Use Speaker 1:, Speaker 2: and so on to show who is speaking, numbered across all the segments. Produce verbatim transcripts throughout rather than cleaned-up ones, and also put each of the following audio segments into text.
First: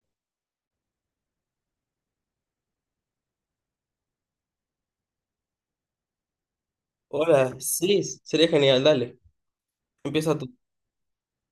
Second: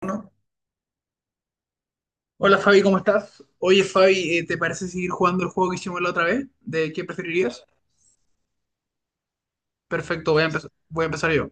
Speaker 1: Bueno, hola Fabi, ¿cómo estás? Oye Fabi, eh, ¿te parece seguir jugando el juego que hicimos la otra vez? ¿De qué
Speaker 2: Hola,
Speaker 1: preferirías?
Speaker 2: sí, sería genial, dale.
Speaker 1: Perfecto,
Speaker 2: Empieza
Speaker 1: voy a
Speaker 2: tú
Speaker 1: empezar, voy a empezar yo.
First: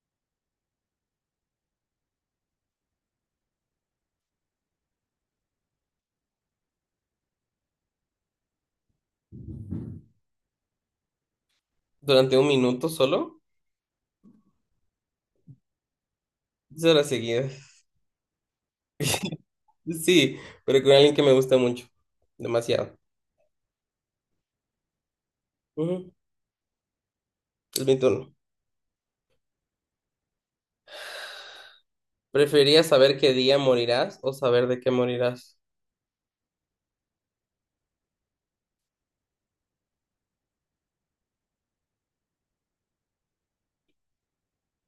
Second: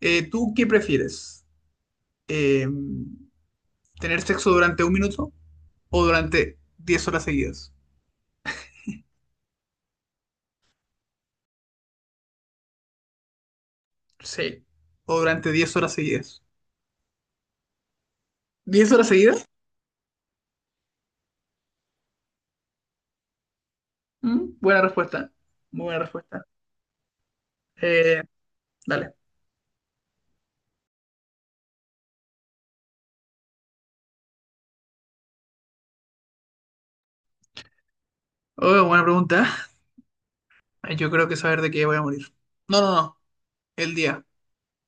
Speaker 1: Eh, ¿tú qué prefieres? Eh, ¿tener sexo durante un minuto o durante diez horas seguidas?
Speaker 2: durante un minuto solo,
Speaker 1: Sí. ¿O durante diez horas seguidas?
Speaker 2: diez horas seguidas.
Speaker 1: ¿Diez horas seguidas?
Speaker 2: Sí, pero con alguien que me gusta mucho, demasiado.
Speaker 1: Mm, buena respuesta, muy buena
Speaker 2: Ujú.
Speaker 1: respuesta.
Speaker 2: Es mi
Speaker 1: Eh,
Speaker 2: turno.
Speaker 1: dale.
Speaker 2: ¿Preferirías saber qué día morirás o saber de qué morirás?
Speaker 1: Oh, buena pregunta. Ay, yo creo que saber de qué voy a morir. No, no, no, el día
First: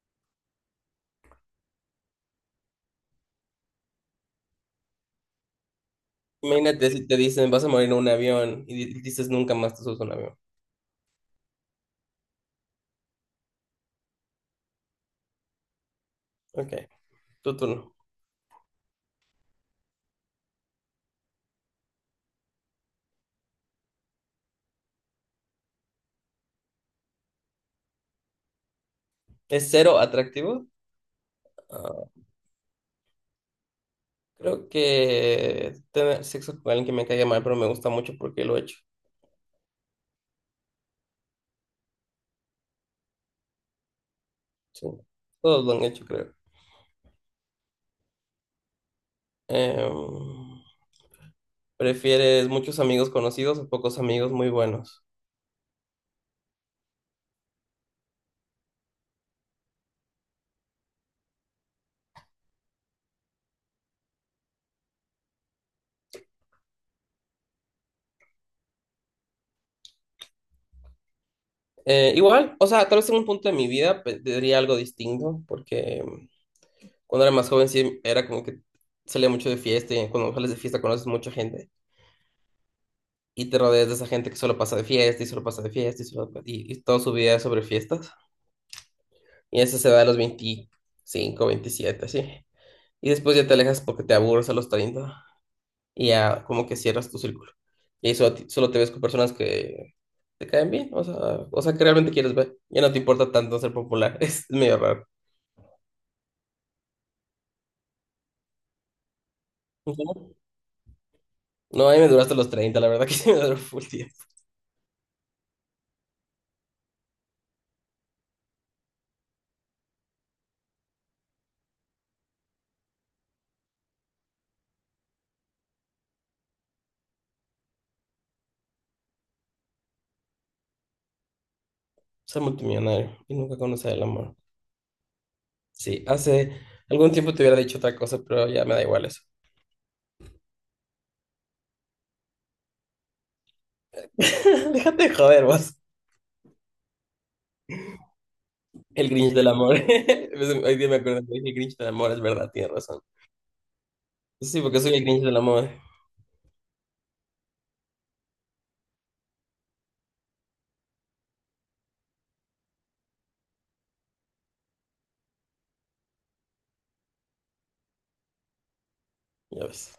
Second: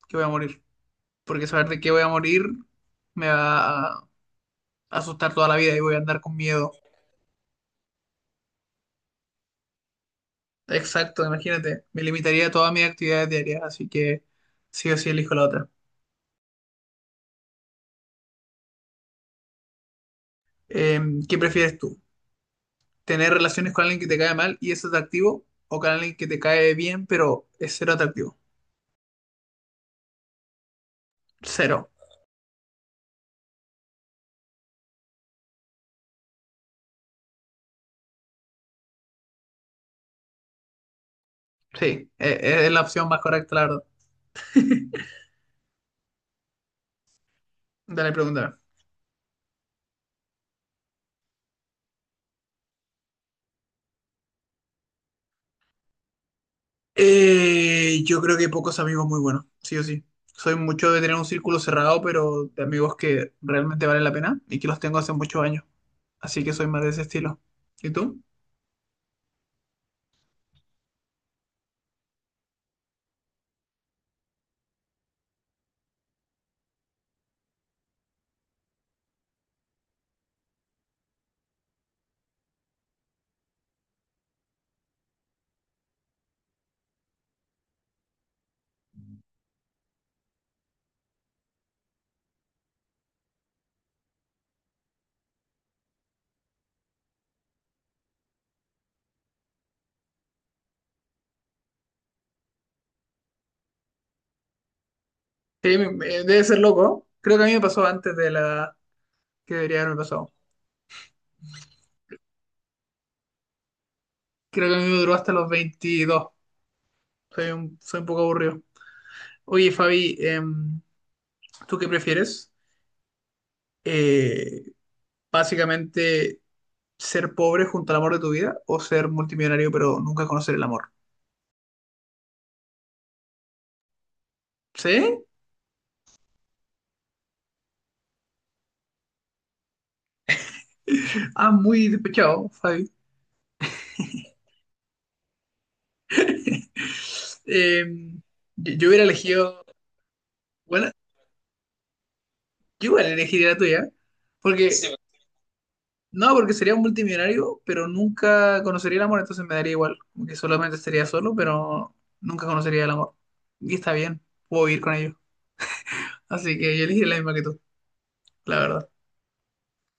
Speaker 1: que voy a morir, porque saber de qué voy a morir me va a asustar toda la vida y voy a andar con miedo.
Speaker 2: Imagínate si te dicen vas a morir en un avión y di- dices nunca más te subes a un avión.
Speaker 1: Exacto, imagínate, me limitaría a todas mis actividades diarias, así que sí o sí elijo la otra.
Speaker 2: Ok, tu turno.
Speaker 1: Eh, ¿qué prefieres tú? ¿Tener relaciones con alguien que te cae mal y es atractivo o con alguien que te cae bien pero es cero atractivo?
Speaker 2: ¿Es cero atractivo?
Speaker 1: Cero.
Speaker 2: Ah, creo que tener sexo con alguien que me caiga mal, pero me gusta mucho porque lo he hecho.
Speaker 1: Sí, e- e- es la opción más correcta, la verdad.
Speaker 2: Sí, todos lo han hecho, creo.
Speaker 1: Dale, pregúntame.
Speaker 2: Em, ¿Prefieres muchos amigos conocidos o pocos amigos muy buenos?
Speaker 1: Eh, yo creo que pocos amigos muy buenos, sí o sí. Soy mucho de tener un círculo cerrado, pero de amigos que realmente valen la pena y que los tengo hace muchos años. Así que soy más de ese estilo. ¿Y tú?
Speaker 2: Eh, igual, o sea, tal vez en un punto de mi vida pe- diría algo distinto, porque mm, cuando era más joven sí era como que salía mucho de fiesta y cuando sales de fiesta conoces mucha gente y te rodeas de esa gente que solo pasa de fiesta y solo pasa de fiesta y, solo, y, y toda su vida es sobre fiestas. Y eso se da a los veinticinco veintisiete así. Y después ya te alejas porque te aburres a los treinta y ya como que cierras tu círculo. Y eso, solo te ves con personas que te caen bien, o sea, o sea que realmente quieres ver. Ya no te importa tanto ser popular, es medio raro.
Speaker 1: Sí, me- me- debe ser loco, ¿no? Creo que a mí me pasó antes de la edad que debería haberme
Speaker 2: Ujú.
Speaker 1: pasado.
Speaker 2: No, ahí me duraste los treinta, la verdad que sí me duró full tiempo.
Speaker 1: Creo que a mí me duró hasta los veintidós. Soy un, soy un poco aburrido. Oye, Fabi, em, ¿tú qué prefieres? Eh, básicamente, ¿ser pobre junto al amor de tu vida o ser multimillonario pero nunca conocer el amor?
Speaker 2: Ser multimillonario y nunca conocer el amor.
Speaker 1: ¿Sí?
Speaker 2: Sí, hace algún tiempo te hubiera dicho otra cosa, pero ya me da igual eso.
Speaker 1: Ah, muy despechado, Fabi.
Speaker 2: Déjate de joder, vos.
Speaker 1: Eh, yo, yo hubiera
Speaker 2: El Grinch del
Speaker 1: elegido,
Speaker 2: amor. Hoy día
Speaker 1: bueno,
Speaker 2: me acuerdo que dije el Grinch del amor, es verdad, tienes
Speaker 1: yo
Speaker 2: razón.
Speaker 1: igual elegiría la tuya,
Speaker 2: Sí,
Speaker 1: porque,
Speaker 2: porque
Speaker 1: sí,
Speaker 2: soy el Grinch del amor.
Speaker 1: no, porque sería un multimillonario, pero nunca conocería el amor, entonces me daría igual, como que solamente estaría solo, pero nunca conocería el amor. Y está bien, puedo vivir con ellos. Así que yo elegiría la misma que tú, la verdad.
Speaker 2: Ya ves.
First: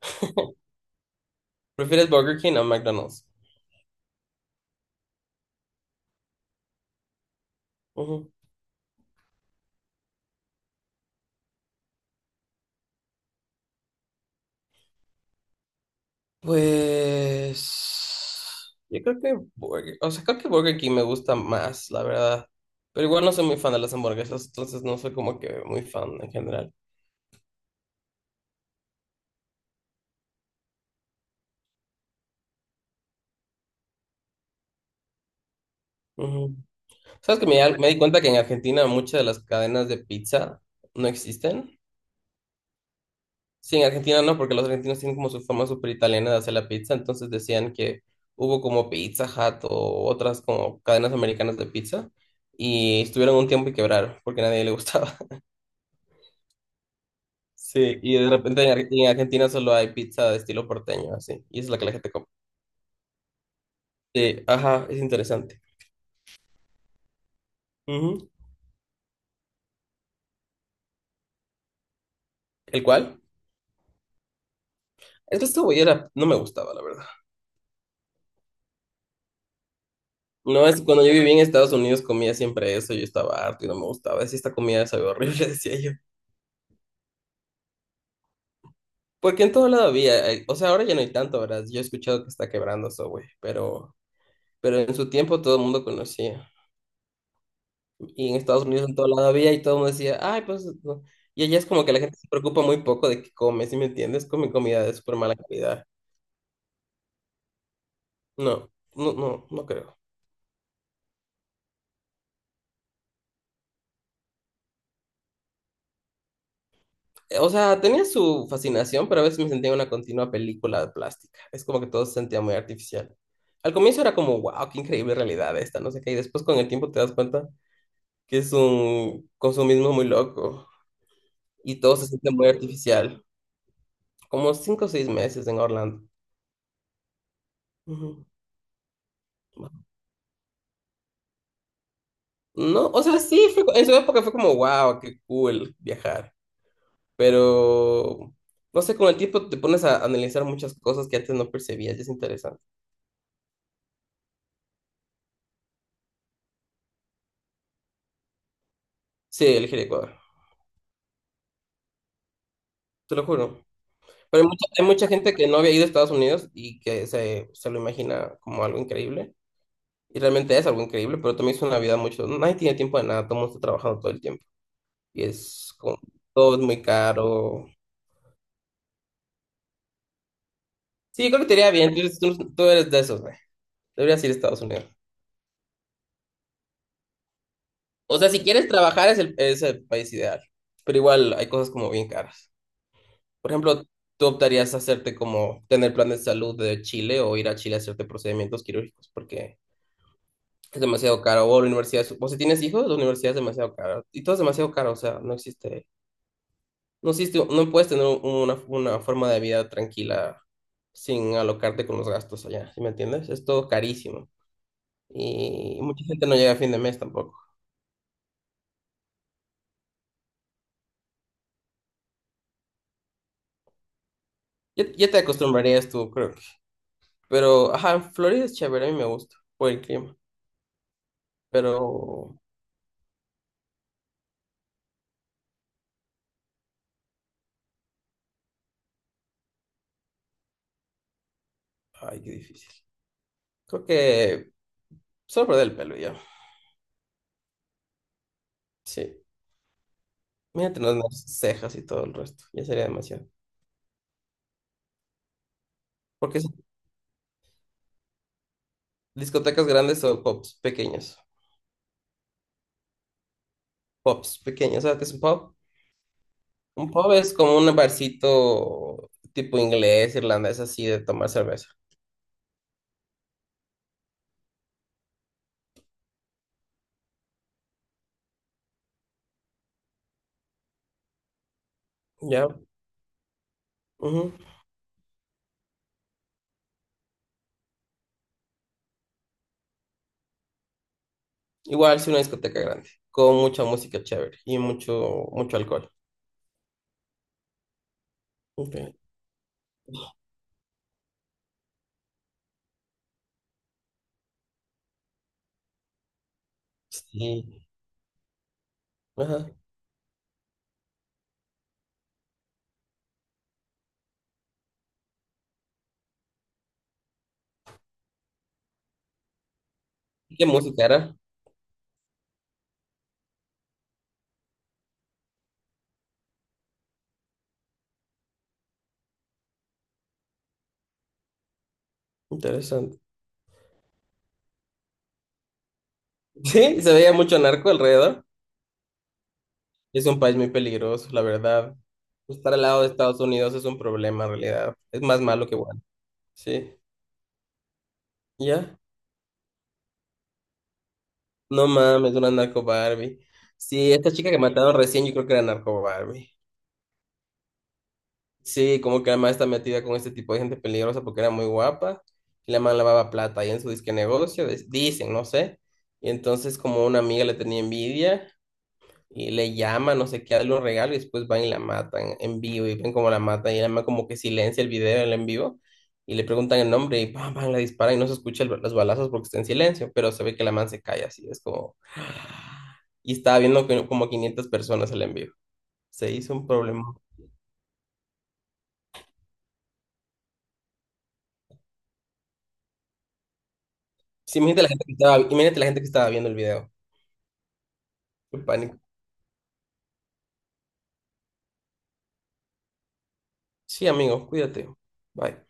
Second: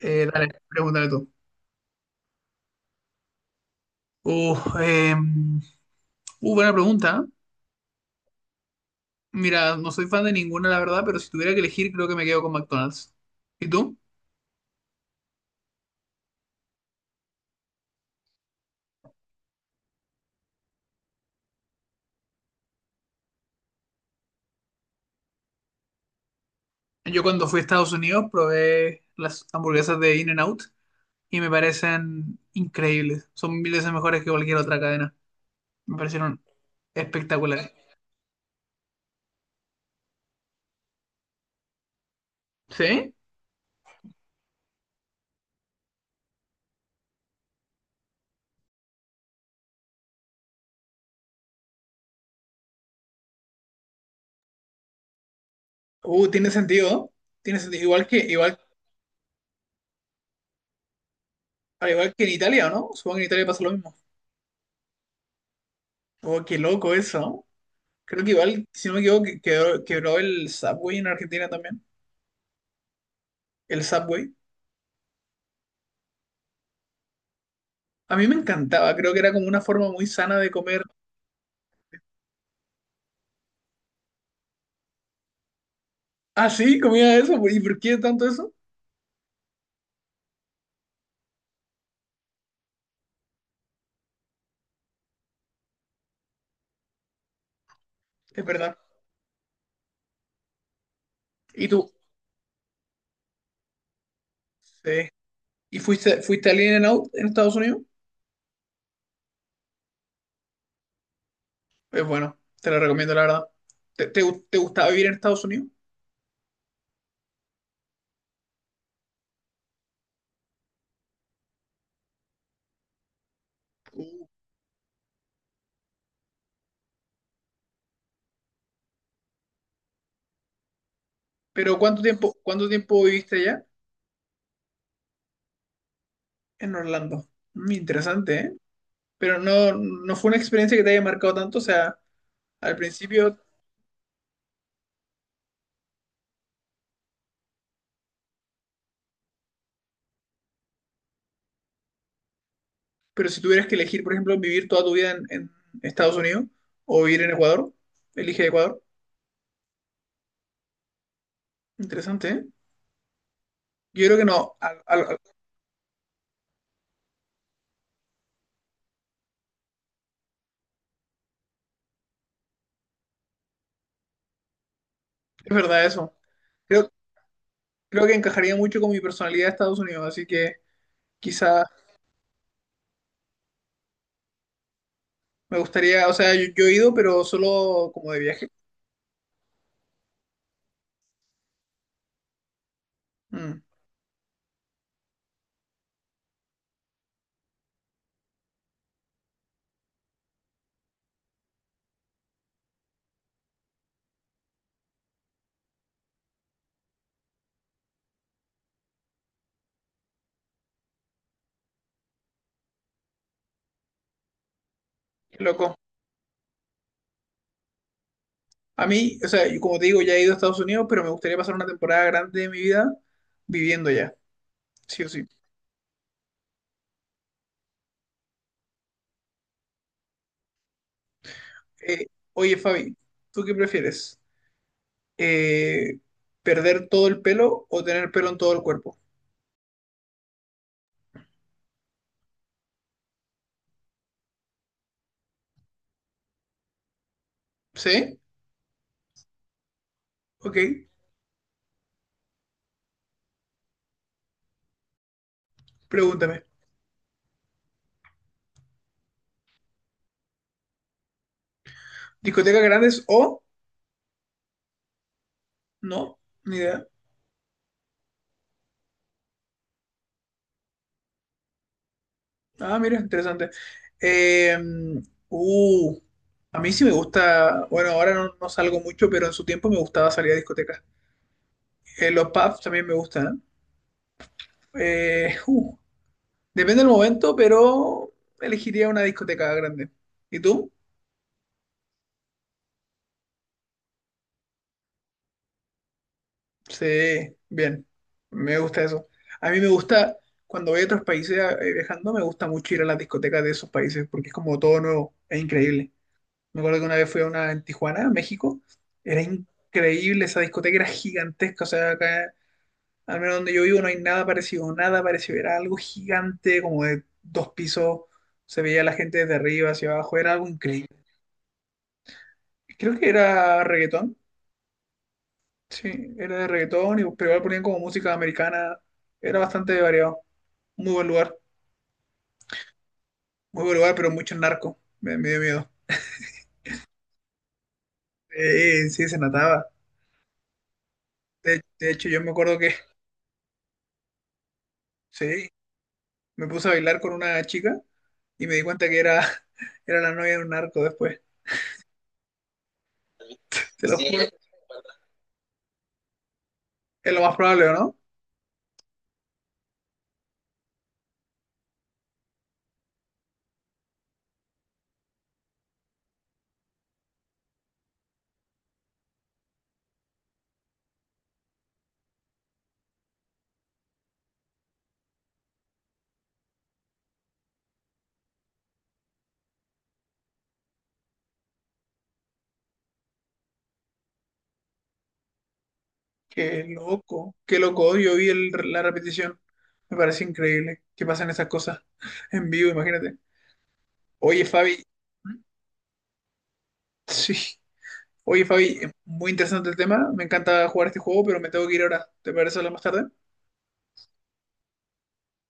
Speaker 1: Eh, dale, pregúntame tú.
Speaker 2: ¿Prefieres Burger King o McDonald's?
Speaker 1: Uh, eh, uh, buena pregunta.
Speaker 2: Ujú.
Speaker 1: Mira, no soy fan de ninguna, la verdad, pero si tuviera que elegir, creo que me quedo con McDonald's. ¿Y tú?
Speaker 2: Pues yo creo que Burger, o sea, creo que Burger King me gusta más, la verdad. Pero igual no soy muy fan de las hamburguesas, entonces no soy como que muy fan en general.
Speaker 1: Yo cuando fui a Estados Unidos probé las hamburguesas de In-N-Out y me parecen increíbles. Son mil veces mejores que cualquier otra cadena. Me parecieron
Speaker 2: Ujú. ¿Sabes que me,
Speaker 1: espectaculares.
Speaker 2: da- me di cuenta que en Argentina muchas de las cadenas de pizza no existen?
Speaker 1: ¿Sí?
Speaker 2: Sí, en Argentina no, porque los argentinos tienen como su forma súper italiana de hacer la pizza, entonces decían que hubo como Pizza Hut o otras como cadenas americanas de pizza y estuvieron un tiempo y quebraron porque a nadie le gustaba.
Speaker 1: Uh, tiene sentido. Tiene sentido.
Speaker 2: Sí,
Speaker 1: Igual que,
Speaker 2: y de
Speaker 1: igual,
Speaker 2: repente en Ar- en Argentina solo hay pizza de estilo porteño, así, y es la que
Speaker 1: al
Speaker 2: la gente
Speaker 1: igual que
Speaker 2: come.
Speaker 1: en Italia, ¿no? Supongo que en Italia pasa lo mismo.
Speaker 2: Sí, ajá, es interesante.
Speaker 1: Oh, qué loco eso, ¿no? Creo
Speaker 2: Ujú.
Speaker 1: que igual, si no me equivoco, que- quebró, quebró el Subway en Argentina también.
Speaker 2: ¿El cual?
Speaker 1: El Subway.
Speaker 2: Es que esta era, no me gustaba, la verdad.
Speaker 1: A mí me encantaba. Creo que era como una forma muy sana de
Speaker 2: No, es
Speaker 1: comer.
Speaker 2: cuando yo vivía en Estados Unidos comía siempre eso, yo estaba harto y no me gustaba. Decía, esta comida sabe horrible, decía yo.
Speaker 1: Ah, sí, comía eso. ¿Y por qué tanto eso?
Speaker 2: Porque en todo lado había, eh, o sea, ahora ya no hay tanto, ¿verdad? Yo he escuchado que está quebrando eso, güey, pero, pero en su tiempo todo el mundo conocía. Y en
Speaker 1: Es
Speaker 2: Estados
Speaker 1: verdad.
Speaker 2: Unidos en todo lado había y todo el mundo decía, ay, pues no". Y allá es
Speaker 1: ¿Y
Speaker 2: como
Speaker 1: tú?
Speaker 2: que la gente se preocupa muy poco de qué come, ¿sí me entiendes? Come comida de
Speaker 1: Sí.
Speaker 2: súper mala
Speaker 1: ¿Y
Speaker 2: calidad.
Speaker 1: fuiste, fuiste al In-N-Out en Estados Unidos?
Speaker 2: No, no, no, no creo.
Speaker 1: Es bueno, te lo recomiendo, la verdad. ¿Te, te, gu- te gustaba vivir en Estados Unidos?
Speaker 2: Eh, O sea, tenía su fascinación, pero a veces me sentía en una continua película de plástica. Es como que todo se sentía muy artificial. Al comienzo era
Speaker 1: Uh.
Speaker 2: como, wow, qué increíble realidad esta, no sé qué. Y después con el tiempo te das cuenta que es un consumismo muy loco
Speaker 1: Pero
Speaker 2: y todo
Speaker 1: ¿cuánto
Speaker 2: se siente
Speaker 1: tiempo,
Speaker 2: muy
Speaker 1: cuánto tiempo
Speaker 2: artificial.
Speaker 1: viviste allá?
Speaker 2: Como cinco o seis meses en Orlando.
Speaker 1: En Orlando. Mm,
Speaker 2: Ujú.
Speaker 1: interesante, ¿eh? Pero no, no fue una experiencia que te haya marcado tanto, o sea, al
Speaker 2: No, o sea,
Speaker 1: principio,
Speaker 2: sí, fue, en su época fue como, wow, qué cool viajar. Pero, no sé, con el tiempo te pones a analizar muchas cosas que antes no percibías y es interesante.
Speaker 1: pero si tuvieras que elegir, por ejemplo, vivir toda tu vida en, en Estados Unidos o vivir en Ecuador, elige Ecuador.
Speaker 2: Sí, elegir Ecuador,
Speaker 1: Interesante, ¿eh?
Speaker 2: te lo juro.
Speaker 1: Yo creo que
Speaker 2: Pero hay
Speaker 1: no,
Speaker 2: mucha,
Speaker 1: al-
Speaker 2: hay
Speaker 1: al-
Speaker 2: mucha
Speaker 1: al-
Speaker 2: gente que no había ido a Estados Unidos y que se, se lo imagina como algo increíble. Y realmente es algo increíble, pero también es una vida mucho. Nadie tiene tiempo de nada, todo el mundo está trabajando todo el tiempo. Y
Speaker 1: es
Speaker 2: es
Speaker 1: verdad
Speaker 2: como,
Speaker 1: eso.
Speaker 2: todo es muy
Speaker 1: Creo,
Speaker 2: caro.
Speaker 1: creo que encajaría mucho con mi personalidad de Estados Unidos, así que
Speaker 2: Sí, creo que te
Speaker 1: quizás
Speaker 2: iría bien, tú, eres- tú- tú eres de esos, güey. Deberías ir a Estados Unidos.
Speaker 1: me gustaría, o sea, yo, yo he ido, pero solo como
Speaker 2: O
Speaker 1: de
Speaker 2: sea, si
Speaker 1: viaje.
Speaker 2: quieres trabajar es el, es el país ideal, pero igual hay cosas como bien caras. Por
Speaker 1: Mm,
Speaker 2: ejemplo, ¿tú optarías hacerte como tener plan de salud de Chile o ir a Chile a hacerte procedimientos quirúrgicos porque es demasiado caro? O la universidad, es- o si tienes hijos, la universidad es demasiado cara. Y todo es demasiado caro, o sea, no existe, no existe, no puedes tener una, una forma de vida tranquila sin alocarte con los gastos allá, ¿sí me entiendes? Es todo carísimo
Speaker 1: qué loco.
Speaker 2: y mucha gente no llega a fin de mes tampoco.
Speaker 1: A mí, o sea, yo como te digo, ya he ido a Estados Unidos, pero me gustaría pasar una temporada grande de mi vida viviendo allá,
Speaker 2: Ya,
Speaker 1: sí o
Speaker 2: ya te
Speaker 1: sí.
Speaker 2: acostumbrarías tú, creo que. Pero, ajá, Florida es chévere, a mí me gusta por el clima. Pero,
Speaker 1: Eh, oye, Fabi, ¿tú qué prefieres? Eh, ¿perder todo el pelo o tener pelo en todo el cuerpo?
Speaker 2: ay, qué difícil. Creo que solo perder el pelo y ya.
Speaker 1: ¿Sí?
Speaker 2: Sí.
Speaker 1: Ok,
Speaker 2: Mírate tener las cejas y todo el resto. Ya sería demasiado. Porque
Speaker 1: pregúntame.
Speaker 2: son discotecas grandes o pubs pequeños.
Speaker 1: ¿Discotecas grandes o
Speaker 2: Pubs pequeños, ¿sabes qué es un pub?
Speaker 1: no? Ni idea.
Speaker 2: Un pub es como un barcito tipo inglés, irlandés, así de tomar cerveza.
Speaker 1: Ah, mira, interesante. Eh, uh, a mí sí me gusta, bueno, ahora no, no salgo mucho, pero en su tiempo me gustaba salir a discotecas. Eh, los
Speaker 2: Ya.
Speaker 1: pubs también me gustan.
Speaker 2: Ujú.
Speaker 1: Eh, Eh, uh, depende del momento, pero elegiría una discoteca grande. ¿Y tú?
Speaker 2: Igual si una discoteca grande, con mucha música chévere y mucho, mucho alcohol.
Speaker 1: Sí, bien, me
Speaker 2: Ok.
Speaker 1: gusta eso. A mí me gusta, cuando voy a otros países eh, viajando, me gusta mucho ir a las discotecas de esos países, porque es como todo nuevo, es increíble. Me acuerdo que una vez fui a una en
Speaker 2: Sí.
Speaker 1: Tijuana, México. Era
Speaker 2: Ajá.
Speaker 1: increíble, esa discoteca era gigantesca. O sea, acá, al menos donde yo vivo, no hay nada parecido, nada parecido. Era algo gigante, como de dos pisos. Se veía la gente desde arriba hacia abajo. Era
Speaker 2: ¿Y qué
Speaker 1: algo
Speaker 2: música
Speaker 1: increíble.
Speaker 2: era?
Speaker 1: Creo que era reggaetón. Sí, era de reggaetón, y, pero igual ponían como música americana. Era bastante variado. Muy buen lugar.
Speaker 2: Interesante.
Speaker 1: Muy buen lugar, pero mucho narco. Me, me dio miedo.
Speaker 2: Sí, se veía mucho narco alrededor.
Speaker 1: Eh, sí, se notaba.
Speaker 2: Es un país muy peligroso, la
Speaker 1: De,
Speaker 2: verdad.
Speaker 1: de hecho, yo me
Speaker 2: Estar
Speaker 1: acuerdo
Speaker 2: al
Speaker 1: que,
Speaker 2: lado de Estados Unidos es un problema, en realidad. Es más malo
Speaker 1: sí,
Speaker 2: que bueno.
Speaker 1: me puse a
Speaker 2: Sí,
Speaker 1: bailar con una chica y me di
Speaker 2: ya.
Speaker 1: cuenta que era, era la novia de un narco después.
Speaker 2: No mames, una narco Barbie.
Speaker 1: Te
Speaker 2: Sí,
Speaker 1: lo
Speaker 2: esta
Speaker 1: juro. Sí,
Speaker 2: chica que mataron recién, yo creo que era narco Barbie.
Speaker 1: es lo más probable, ¿o no?
Speaker 2: Sí, como que además está metida con este tipo de gente peligrosa porque era muy guapa. Y la man lavaba plata ahí en su disque negocio, dis- dicen, no sé. Y entonces, como una amiga le tenía envidia. Y le llama, no sé qué, a los regalos y después van y la matan en vivo y ven cómo la matan y la mamá como que silencia el video el en vivo y le preguntan el nombre y pam, pam, la disparan y no se escucha el- los balazos porque está en silencio, pero se ve que la man se cae así, es como. Y estaba viendo que como quinientas personas el en vivo. Se hizo un
Speaker 1: Qué
Speaker 2: problema.
Speaker 1: loco, qué loco. Yo vi el- la repetición. Me parece increíble que pasen esas cosas en vivo, imagínate.
Speaker 2: Sí,
Speaker 1: Oye,
Speaker 2: imagínate la
Speaker 1: Fabi,
Speaker 2: gente que estaba, imagínate la gente que estaba viendo el video.
Speaker 1: sí.
Speaker 2: Qué
Speaker 1: Oye,
Speaker 2: pánico.
Speaker 1: Fabi, muy interesante el tema. Me encanta jugar este juego, pero me tengo que ir ahora. ¿Te parece hablar más tarde?
Speaker 2: Sí, amigo, cuídate. Bye.